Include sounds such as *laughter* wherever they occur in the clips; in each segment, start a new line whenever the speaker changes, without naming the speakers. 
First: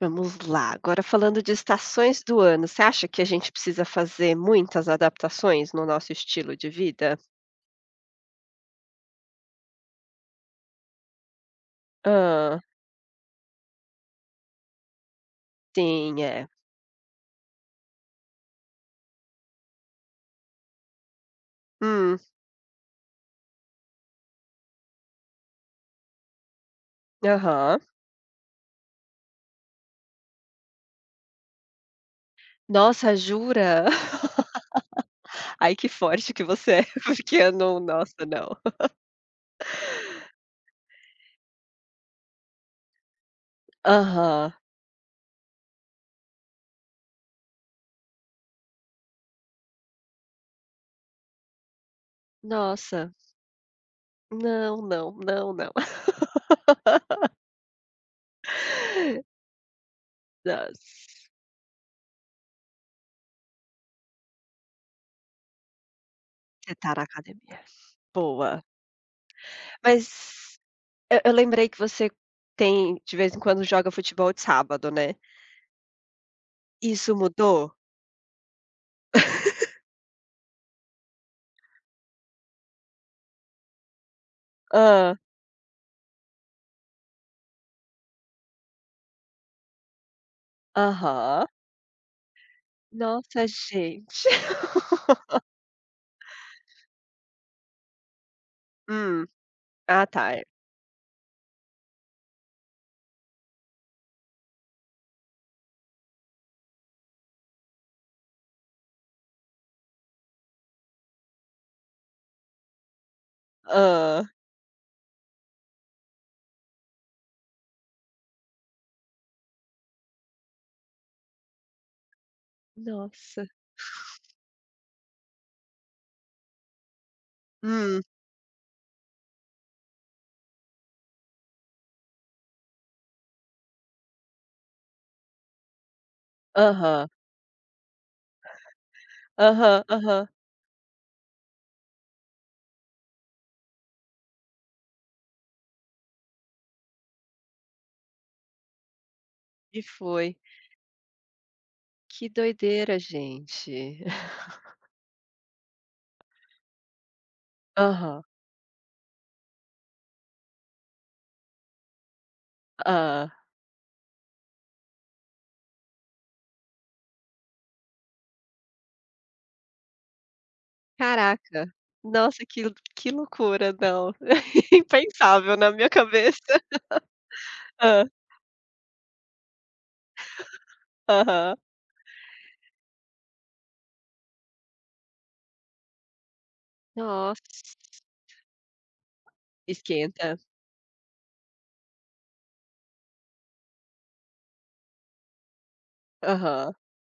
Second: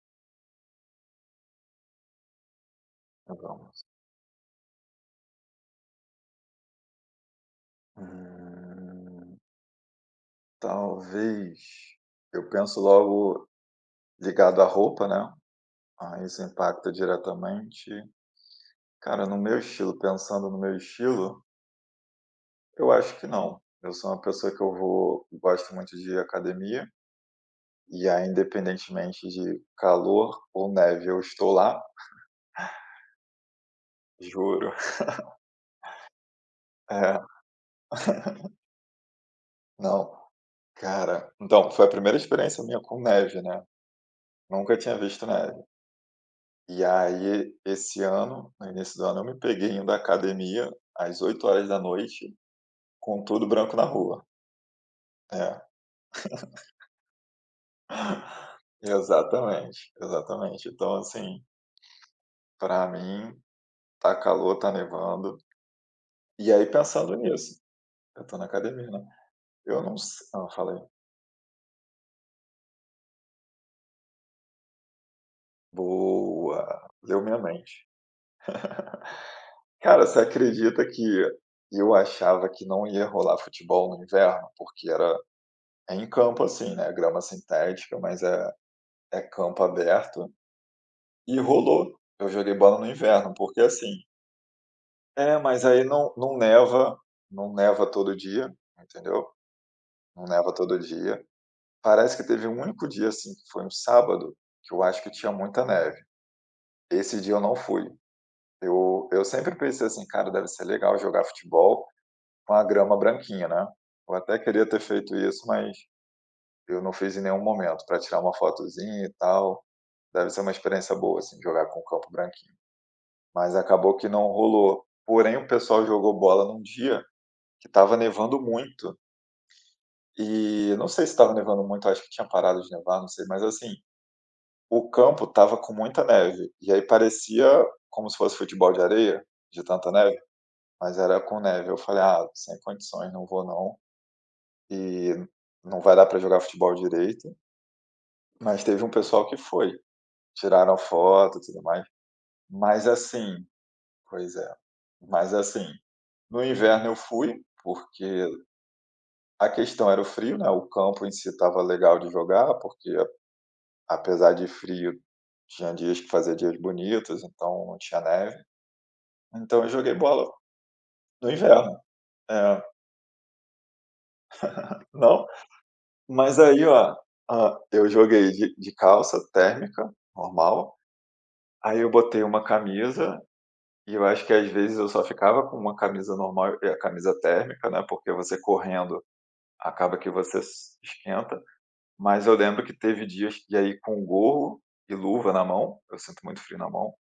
Vamos lá, agora falando de estações do ano, você acha que a gente precisa
Vamos.
fazer muitas adaptações no nosso estilo de vida?
Hum, Talvez eu
Ah,
penso logo ligado à roupa, né,
sim,
aí isso
é.
impacta diretamente. Cara, no meu estilo, pensando no meu estilo,
Hum,
eu acho que não. Eu sou uma pessoa que eu vou gosto muito de academia,
aham.
e aí independentemente de calor ou neve, eu estou lá,
Nossa, jura? *laughs*
juro. *laughs*
Ai, que forte que você é,
É,
*laughs* porque eu não nossa, não.
não, cara, então, foi a primeira experiência minha com neve, né,
Aham.
nunca tinha visto neve. E aí, esse ano, no início do ano, eu me peguei indo à academia às 8 horas da noite
Nossa,
com tudo branco na rua.
não, não, não,
É,
não. *laughs*
exatamente, exatamente.
Nossa,
Então, assim, pra mim, tá calor, tá nevando. E aí,
você tá na
pensando nisso,
academia.
eu tô na
Boa.
academia, né? Eu não sei. Ah,
Mas
falei.
eu lembrei que você tem de vez em quando joga futebol de sábado, né?
Boa!
Isso
Leu minha
mudou?
mente. Cara, você acredita que eu achava que não ia rolar futebol no inverno? Porque
Hã.
era é em campo, assim, né? Grama sintética, mas é campo aberto. E
Aham.
rolou. Eu joguei bola no inverno,
Nossa,
porque assim
gente. *laughs*
é, mas aí não neva, não neva todo dia,
Hum.
entendeu?
Ah,
Não
tá, é.
neva todo dia. Parece que teve um único dia, assim, que foi um sábado, que eu acho que tinha muita neve. Esse dia eu não fui. Eu sempre pensei assim: "Cara, deve ser legal jogar futebol com a grama branquinha, né". Eu
Hã.
até queria ter feito isso, mas eu não fiz em nenhum momento, para tirar uma fotozinha e tal. Deve ser uma experiência boa, assim, jogar com o campo branquinho.
Nossa.
Mas acabou que não rolou. Porém, o pessoal jogou bola num dia que estava
Hum.
nevando muito, e não sei se estava nevando muito, acho que tinha parado de nevar, não sei, mas assim, o campo estava com muita neve, e aí
Aham.
parecia como se fosse futebol de areia, de
Aham,
tanta neve,
aham.
mas era com neve. Eu falei: "Ah, sem condições, não vou não, e não vai dar para jogar futebol direito", mas teve um pessoal que foi.
E foi.
Tiraram foto e tudo mais.
Que
Mas
doideira,
assim
gente.
pois
*laughs*
é. Mas assim, no inverno eu fui, porque
Aham.
a questão era o frio, né, o campo em si estava legal de jogar, porque
Hã.
apesar de frio, tinha dias que fazia dias bonitos, então não tinha neve. Então eu joguei bola no
Caraca.
inverno.
Nossa,
É,
que lu que loucura, não. *laughs*
não,
Impensável na minha
mas
cabeça.
aí, ó, eu
Hã.
joguei de calça térmica, normal,
Aham.
aí eu botei uma camisa e eu acho que às vezes eu só ficava com uma camisa normal e a camisa térmica,
Nossa.
né, porque você correndo acaba que
Esquenta.
você s esquenta. Mas eu lembro que teve dias e aí com gorro e luva na mão, eu sinto muito frio na
Aham.
mão,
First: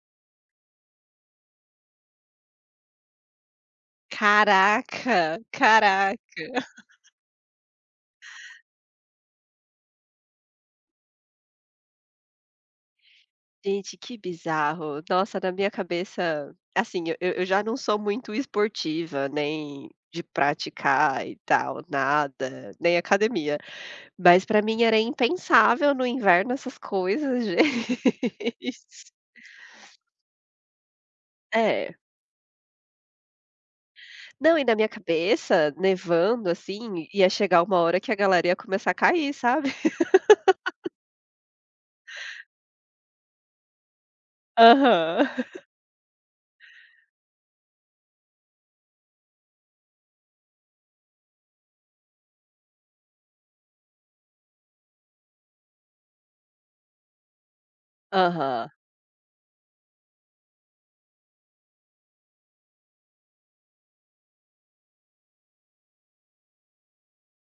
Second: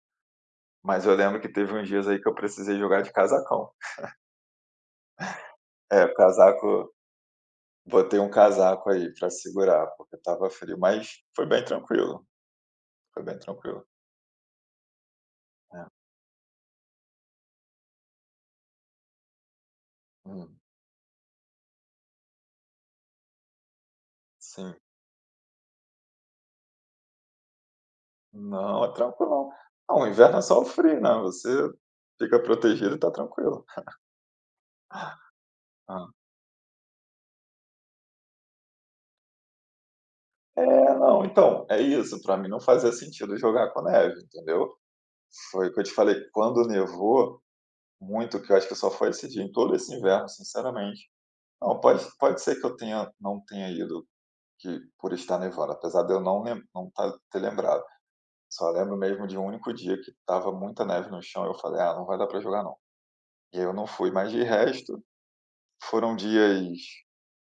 mas eu lembro que teve uns dias aí que eu precisei jogar de casacão.
Caraca,
É, o
caraca.
casaco botei um casaco aí pra segurar, porque tava frio, mas foi bem tranquilo, foi bem tranquilo.
Gente, que bizarro. Nossa, na minha
É.
cabeça, assim, eu já não sou muito esportiva, nem de
Hum,
praticar e tal, nada, nem academia. Mas pra
sim.
mim era impensável no inverno essas coisas, *laughs*
Não, é
gente.
tranquilo. Não, o inverno é só o frio, né, você
É.
fica protegido e tá tranquilo.
Não, e na minha cabeça,
Hã.
nevando assim, ia chegar uma hora que a galera ia começar a cair, sabe? *laughs*
É, não, então, é isso, pra mim não fazia sentido jogar com neve, entendeu.
Aham.
Foi o que eu te falei, quando nevou, muito, que eu acho que só foi esse dia, em todo esse inverno, sinceramente. Não, pode ser que eu tenha não tenha ido, que por estar nevando, apesar de eu não tá ter lembrado.
Aham.
Só lembro mesmo de um único dia que estava muita neve no chão, e eu falei: "Ah, não vai dar para jogar não". E aí eu não fui, mas de resto, foram dias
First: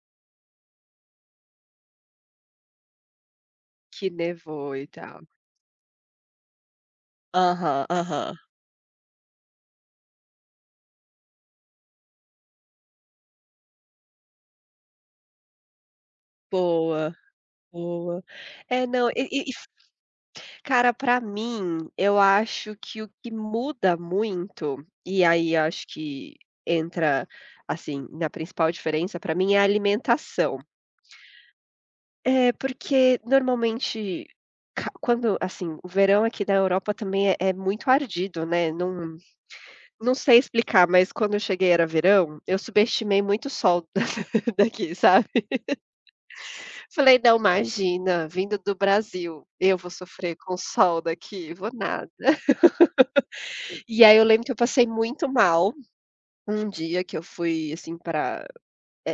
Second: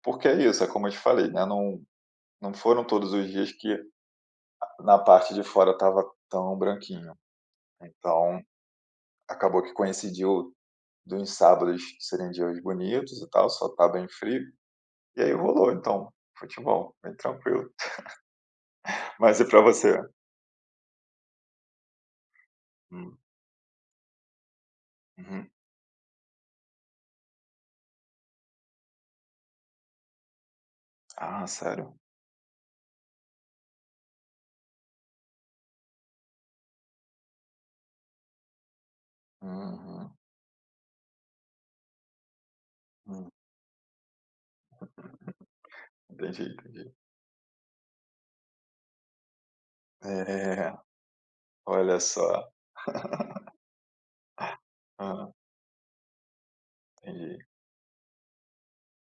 porque é isso, é como eu te falei, né, não foram todos os dias que
Que nevou e
na
tal.
parte de fora tava tão branquinho.
Aham, aham.
Então, acabou que coincidiu dos sábados serem dias bonitos e tal, só tá bem frio, e aí rolou então, futebol,
Boa,
bem tranquilo.
boa. É, não,
Mas e pra você?
cara, pra mim, eu acho que o
Hum,
que muda muito, e
uhum.
aí acho que entra, assim, na principal diferença pra mim é a alimentação.
Ah, sério?
É, porque normalmente ca quando assim, o verão aqui da Europa também é muito ardido, né, não
Uhum,
não sei explicar, mas quando eu cheguei era verão, eu subestimei
hum.
muito o sol *laughs* daqui, sabe.
Entendi, entendi.
Falei: "Não, imagina, vindo do Brasil, eu vou sofrer com o
É,
sol daqui, vou
olha
nada".
só.
E aí eu lembro que eu passei muito
Hã,
mal um dia que eu
entendi.
fui, assim, para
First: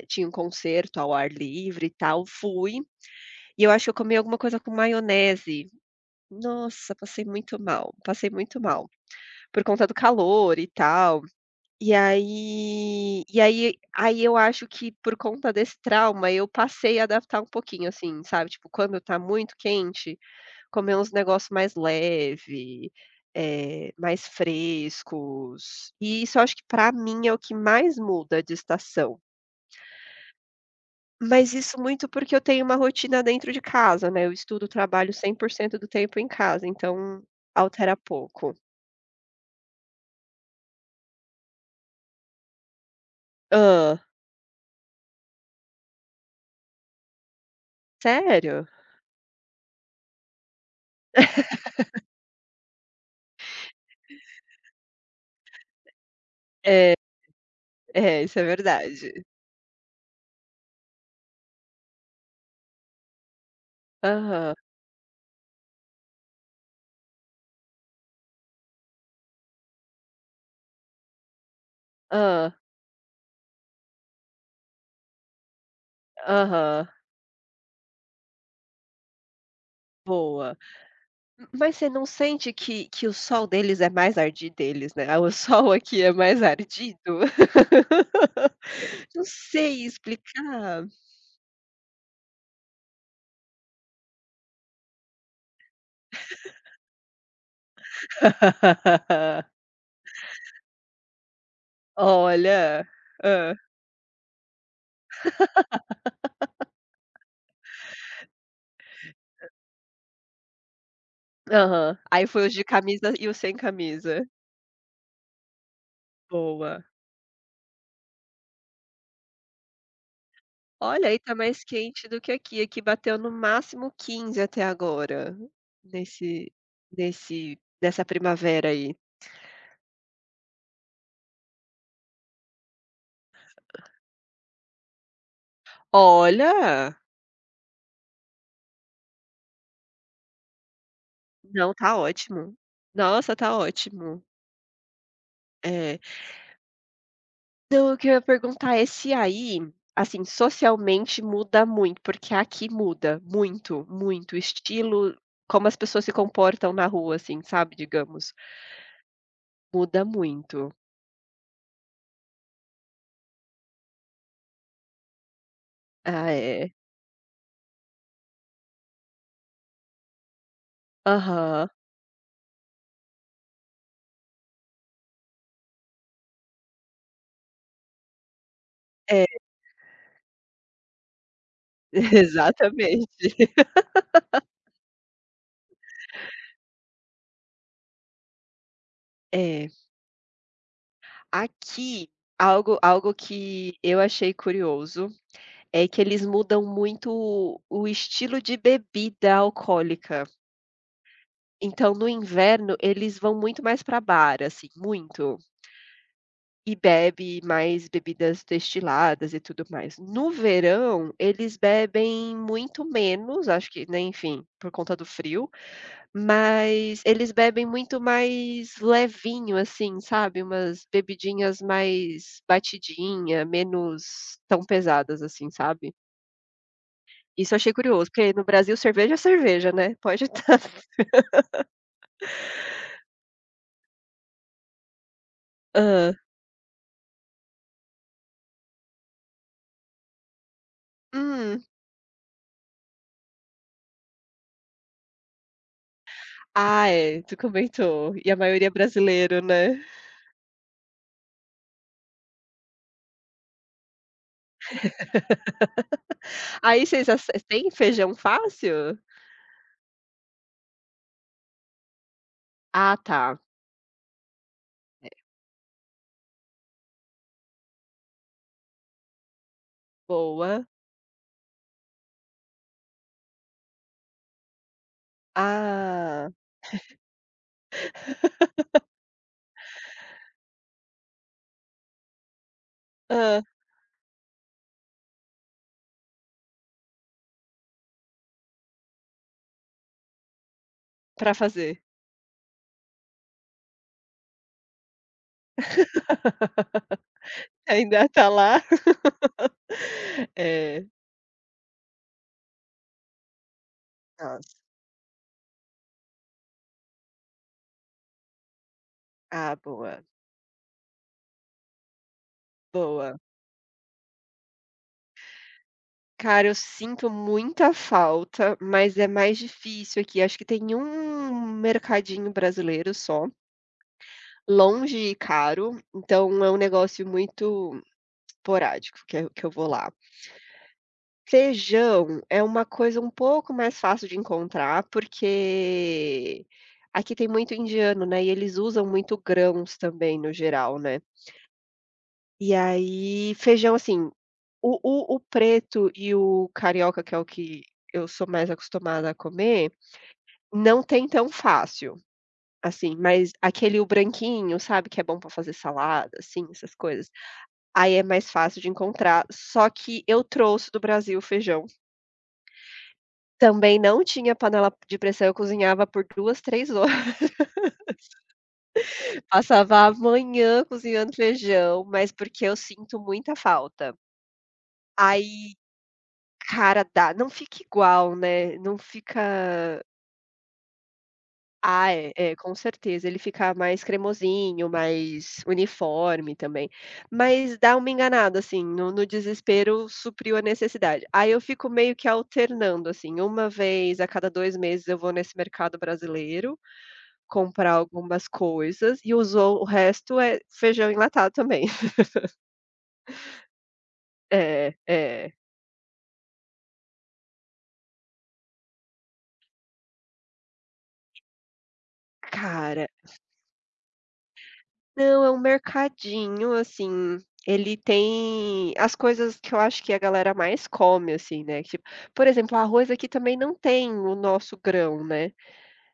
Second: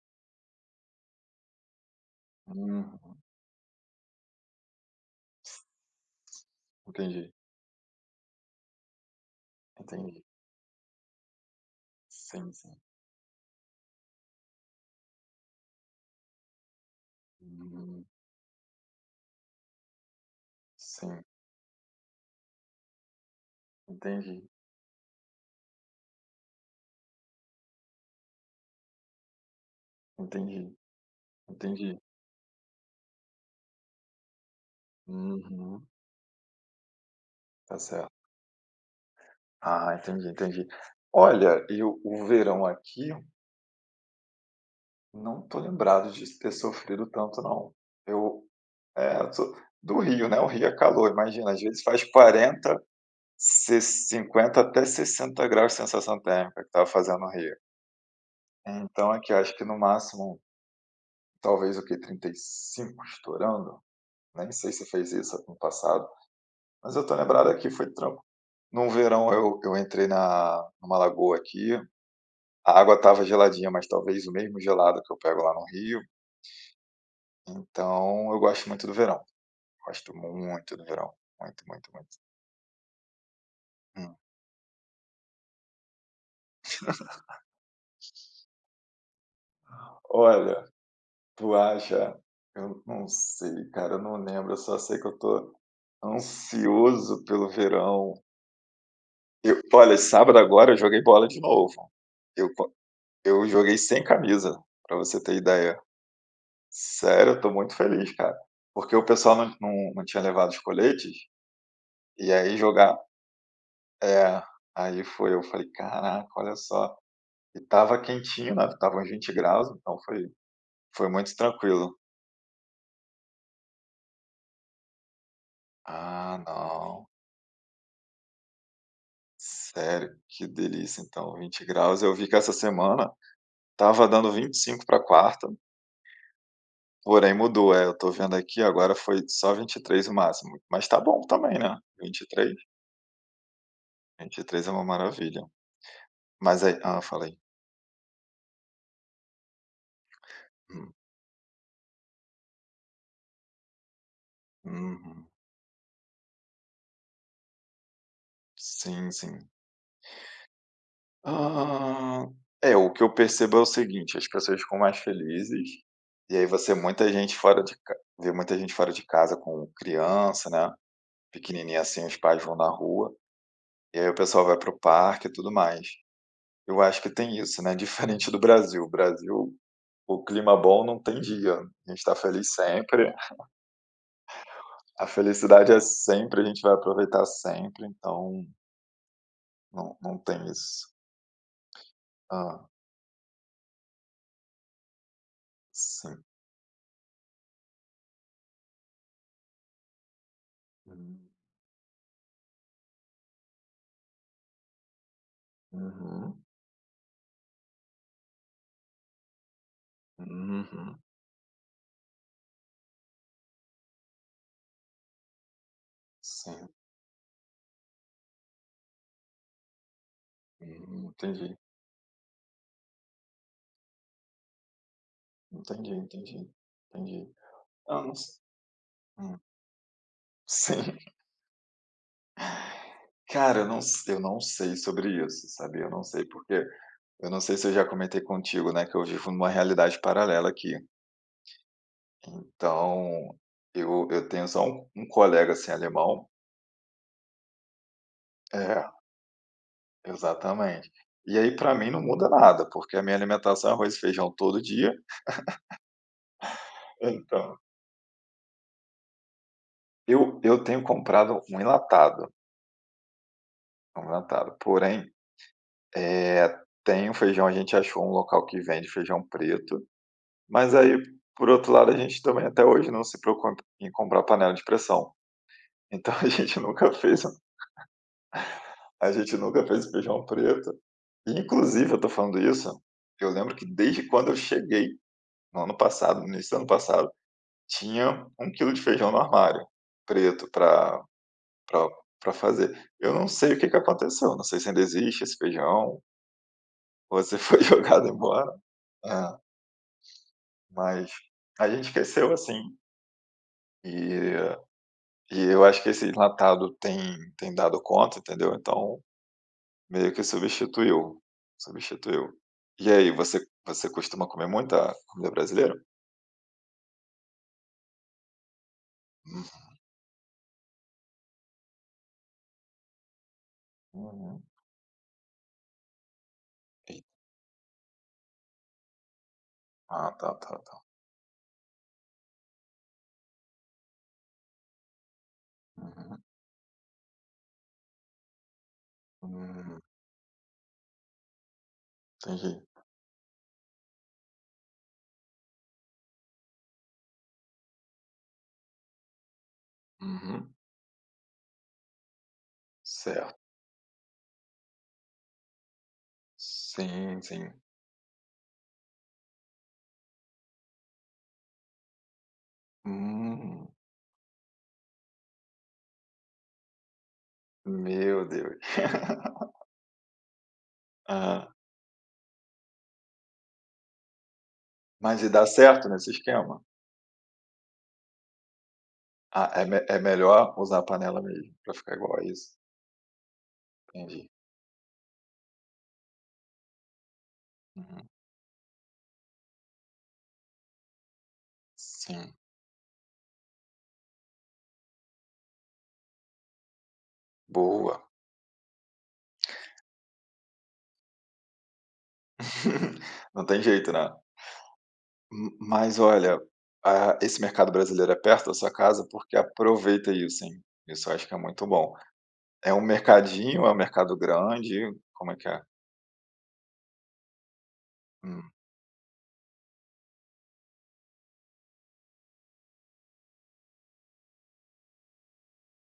tinha um concerto ao ar livre e tal, fui,
Uhum.
e eu acho que eu comi alguma coisa com maionese. Nossa,
Entendi,
passei muito mal, por conta do
entendi.
calor e tal. E
Sim, sim.
aí e aí aí eu acho que por conta desse trauma eu passei a adaptar um pouquinho,
Hum,
assim, sabe, tipo, quando tá muito quente, comer uns
sim.
negócio mais leve, mais
Entendi,
frescos, e isso eu acho que para mim é o que mais muda de estação.
entendi,
Mas isso
entendi.
muito porque eu tenho uma rotina dentro de casa, né, eu estudo, trabalho 100%
Uhum,
do tempo em casa, então
tá
altera
certo.
pouco.
Ah, entendi, entendi. Olha, e o verão aqui,
Ah,
não tô lembrado de ter sofrido tanto não. Eu
sério?
É, eu sou do Rio, né, o Rio é calor, imagina, às vezes faz 40, se 50 até 60 graus de sensação térmica que tava
É,
fazendo no Rio.
é, isso é
Então
verdade.
aqui, eu acho que no máximo, talvez o que 35 estourando? Nem
Aham,
sei se fez isso no passado, mas eu tô lembrado aqui foi tran num verão eu entrei na numa lagoa aqui,
ah,
a água tava geladinha, mas talvez o mesmo gelado que eu pego lá no Rio,
aham,
então eu gosto muito do verão, gosto
boa.
muito do verão, muito,
Mas você
muito,
não
muito.
sente que o sol deles é mais
Hum.
ardido deles, né, o *laughs* sol aqui é mais ardido? *laughs* Não sei
Olha,
explicar.
tu acha? Eu não sei, cara, eu não lembro, eu só sei que eu tô ansioso pelo verão.
*laughs*
Eu Olha, sábado agora eu joguei bola de novo. Eu co
Olha.
eu
Hã.
joguei sem camisa, pra você ter ideia. Sério, eu tô muito feliz, cara, porque o pessoal não tinha levado os coletes,
Aham. Aí
e
foi os
aí
de
jogar
camisa e os sem camisa.
é, aí foi eu falei: "Caraca, olha
Boa.
só". E estava quentinho, né, tava uns 20 graus, então foi
Olha,
foi
aí tá
muito
mais
tranquilo.
quente do que aqui, aqui bateu no máximo 15 até agora,
Ah,
nesse
não.
nesse nessa primavera aí.
Sério, que delícia então, 20 graus. Eu vi que essa semana tava dando 25 para quarta,
Olha!
porém mudou, é, eu tô vendo aqui, agora foi só 23 o máximo, mas tá bom também,
Não,
né,
tá
Vinte e
ótimo.
três,
Nossa, tá ótimo.
23 é uma maravilha.
É.
Mas aí ah, falei,
Então, o que eu ia perguntar é se aí, assim,
Hum,
socialmente muda muito, porque aqui muda muito, muito o estilo,
uhum.
como as pessoas se comportam na rua, assim, sabe, digamos,
Sim, sim.
muda muito.
Hã, é, o que eu percebo é o seguinte, as pessoas ficam mais felizes,
Ah,
e aí
é.
você muita gente fora de ca vê muita gente fora de casa com criança, né,
Aham.
pequenininha assim, os pais vão na rua. E aí o pessoal vai para o parque e tudo mais. Eu acho que tem isso, né, *laughs* diferente do Brasil. O
É,
Brasil,
*laughs*
o clima bom não tem dia, a gente tá feliz sempre,
exatamente.
a felicidade é sempre, a gente vai aproveitar sempre, então
É.
não tem isso.
Aqui,
Hã,
algo que eu achei curioso, é que
sim.
eles mudam muito o estilo de bebida alcoólica.
Hum,
Então, no inverno, eles vão muito mais para bar, assim, muito.
uhum,
E bebe mais bebidas destiladas e tudo mais. No
uhum,
verão, eles bebem muito menos, acho que, né, enfim, por conta do frio,
sim,
mas eles bebem muito mais levinho, assim, sabe, umas
entendi,
bebidinhas mais batidinha, menos tão pesadas, assim,
entendi,
sabe.
entendi, entendi.
Isso eu achei
Ah,
curioso,
não
porque
sei.
no Brasil cerveja é
Hum,
cerveja, né, pode estar.
sim.
*laughs*
*laughs* Cara, eu não s eu não sei sobre isso, sabia, eu não
Hã.
sei porque eu não sei se eu já comentei contigo, né, que eu vivo numa realidade paralela aqui.
Hum.
Então, eu tenho só um colega, assim, alemão.
Ah, é, tu comentou. E a maioria é
É,
brasileiro, né.
exatamente. E aí para mim não muda nada, porque a minha alimentação é arroz e feijão todo dia,
Aí vocês ace
então
tem feijão fácil?
eu tenho comprado um enlatado,
Ah tá,
porém, eh, tem o feijão, a gente achou um local que vende feijão preto,
boa.
mas aí, por outro lado, a gente também até hoje não se preocupa em comprar panela de pressão. Então *laughs*
Ah,
a gente nunca fez feijão preto. Inclusive, eu tô falando isso, eu
hã,
lembro que desde quando eu cheguei, no ano passado, no início do ano passado, tinha 1 quilo de feijão no armário, preto,
pra fazer.
pra pra fazer. Eu não sei o que que aconteceu, não sei se ainda existe esse feijão, ou se foi
*laughs*
*laughs* jogado
Ainda tá
embora.
lá.
É,
*laughs* É,
mas a gente esqueceu, assim, e
nossa.
e eu acho que esse enlatado tem dado conta, entendeu. Então
Ah, boa,
meio que substituiu, substituiu. E aí,
boa.
você costuma comer muita comida brasileira?
Cara, eu sinto muita falta, mas é mais difícil aqui. Acho que tem um mercadinho brasileiro só,
Uhum.
longe e caro, então é um
Ei,
negócio muito esporádico que eu vou lá.
ah, tá, tá, tá.
Feijão é uma coisa um pouco mais fácil de encontrar,
Uhum.
porque aqui tem muito indiano, né, e eles usam muito grãos
Hum,
também no geral, né. E
entendi.
aí feijão, assim, o preto e o carioca, que é o que eu sou mais acostumada a comer,
Uhum.
não tem tão fácil, assim, mas
Certo.
aquele o branquinho, sabe, que é bom para fazer salada, assim, essas coisas,
Sim, sim.
aí é mais fácil de encontrar, só que eu trouxe do Brasil o feijão.
Hum,
Também não tinha panela de pressão, eu cozinhava por 2 3 horas,
meu Deus.
*laughs*
*laughs*
passava a manhã cozinhando
Hã.
feijão, mas porque eu sinto muita falta.
Mas e dá
Aí,
certo nesse esquema?
cara, dá não fica igual, né, não
Ah, é me
fica.
é melhor usar a panela mesmo pra ficar
É,
igual a
é, com
isso?
certeza, ele fica mais
Entendi.
cremosinho, mais uniforme também, mas dá uma
Uhum.
enganada, assim, no desespero supriu a necessidade. Aí eu fico meio que
Sim,
alternando, assim, uma vez a cada 2 meses eu vou nesse mercado brasileiro, comprar
boa.
algumas coisas e usou o resto é feijão enlatado também. *laughs*
*laughs* Não tem jeito, né?
É, é.
M mas olha, ah, esse mercado brasileiro é perto da sua casa, porque aproveita isso, hein. Isso eu acho que é muito bom. É um
Cara,
mercadinho, é um mercado grande,
não, é
como é
um
que é?
mercadinho, assim, ele
Hum,
tem as coisas que eu acho que a galera mais come, assim, né, tipo, por exemplo, arroz aqui também não tem o nosso grão, né.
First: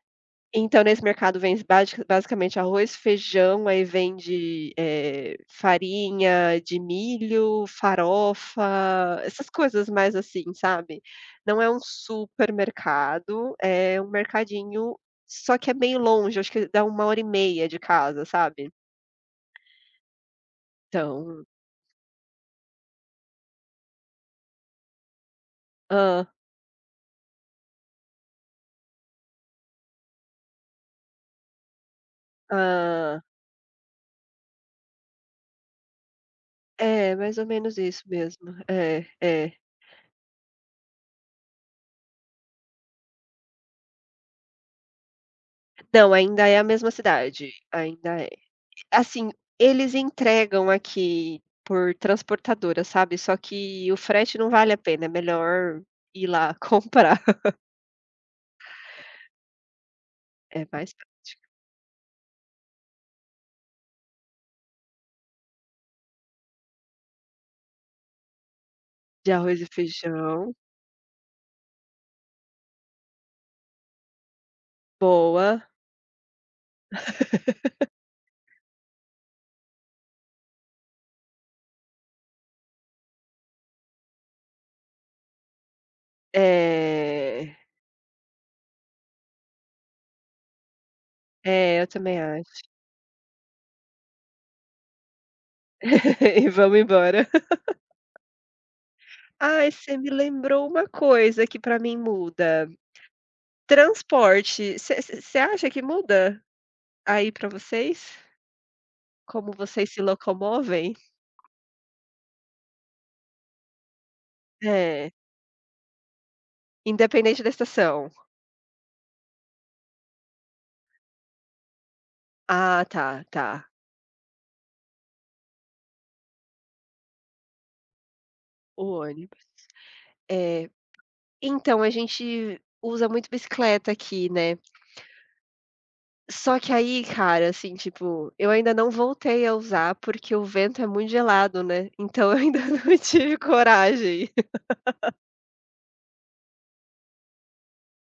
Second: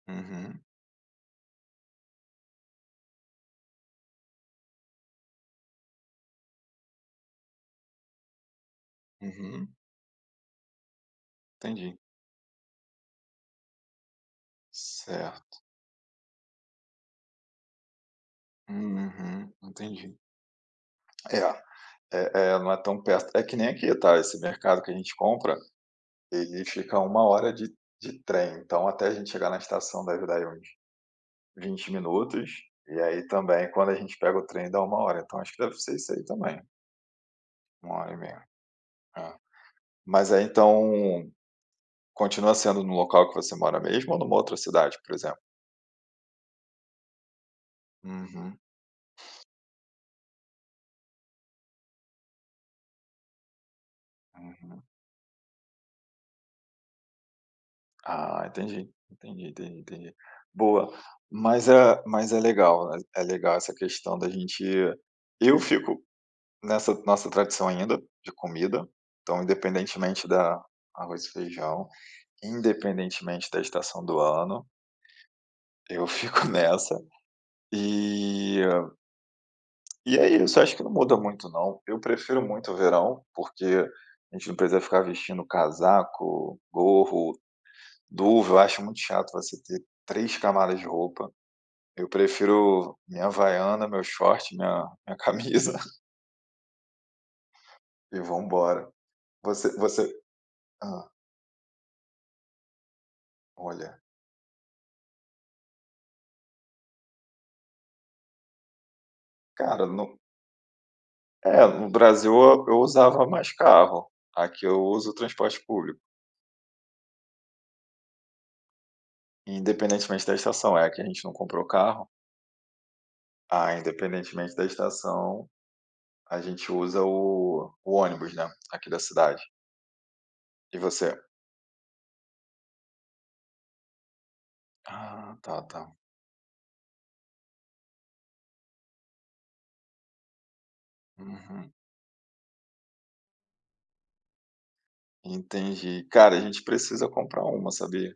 uhum,
Então, nesse mercado vende basicamente arroz, feijão, aí vende, farinha de milho, farofa, essas
uhum,
coisas mais assim, sabe. Não é um
entendi.
supermercado, é um mercadinho, só
Certo.
que é meio longe, acho que dá 1 hora e meia de casa, sabe.
Uhum, entendi. É,
Então
é não é tão perto. É que nem aqui, tá, esse mercado que a gente compra,
ah,
ele fica a 1 hora de trem, então até a gente chegar na estação deve dar aí uns 20 minutos, e
ah,
aí também quando a gente pega o trem dá 1 hora, então acho que deve ser isso aí também.
é, mais ou menos
1
isso
hora e meia.
mesmo. É,
É.
é.
Mas aí então, continua sendo no local que você mora mesmo ou numa outra cidade, por exemplo?
Não, ainda é a mesma cidade, ainda é.
Uhum,
Assim, eles entregam aqui por transportadora, sabe, só que o frete não vale
uhum.
a pena, é melhor ir lá comprar. *laughs*
Ah, entendi, entendi, entendi, entendi.
É mais
Boa. Mas é legal, né, é legal essa questão da gente eu fico nessa nossa tradição ainda, de comida,
de
então
arroz e
independentemente
feijão,
da arroz e feijão, independentemente da estação do ano,
boa.
eu fico *laughs* nessa.
*laughs*
E E é isso, acho que não muda muito não. Eu prefiro muito o verão, porque a gente não precisa ficar vestindo casaco, gorro,
É,
luva, eu acho muito chato você ter 3 camadas de roupa.
é, eu
Eu
também acho.
prefiro minha havaiana, meu short, minha camisa *laughs*
*laughs* E vamos embora.
e vambora. Você
Ai, você me
você
lembrou uma
hã,
coisa que pra mim muda,
olha,
transporte, você acha que muda aí pra vocês? Como
cara,
vocês se locomovem?
é, no Brasil eu usava mais carro, aqui eu
É,
uso transporte público,
independente da estação.
independentemente da estação, é, que a gente não comprou carro,
Ah, tá, tá.
ah, independentemente da estação, a gente usa o ônibus, né,
O
aqui da
ônibus.
cidade.
É.
E você?
Então, a gente usa muito bicicleta aqui, né.
Ah, tá, tá.
Só que aí, cara, assim, tipo, eu ainda não voltei a usar, porque o vento é muito gelado,
Uhum,
né, então eu ainda *laughs* não tive coragem.
entendi. Cara, a gente precisa comprar uma, sabia?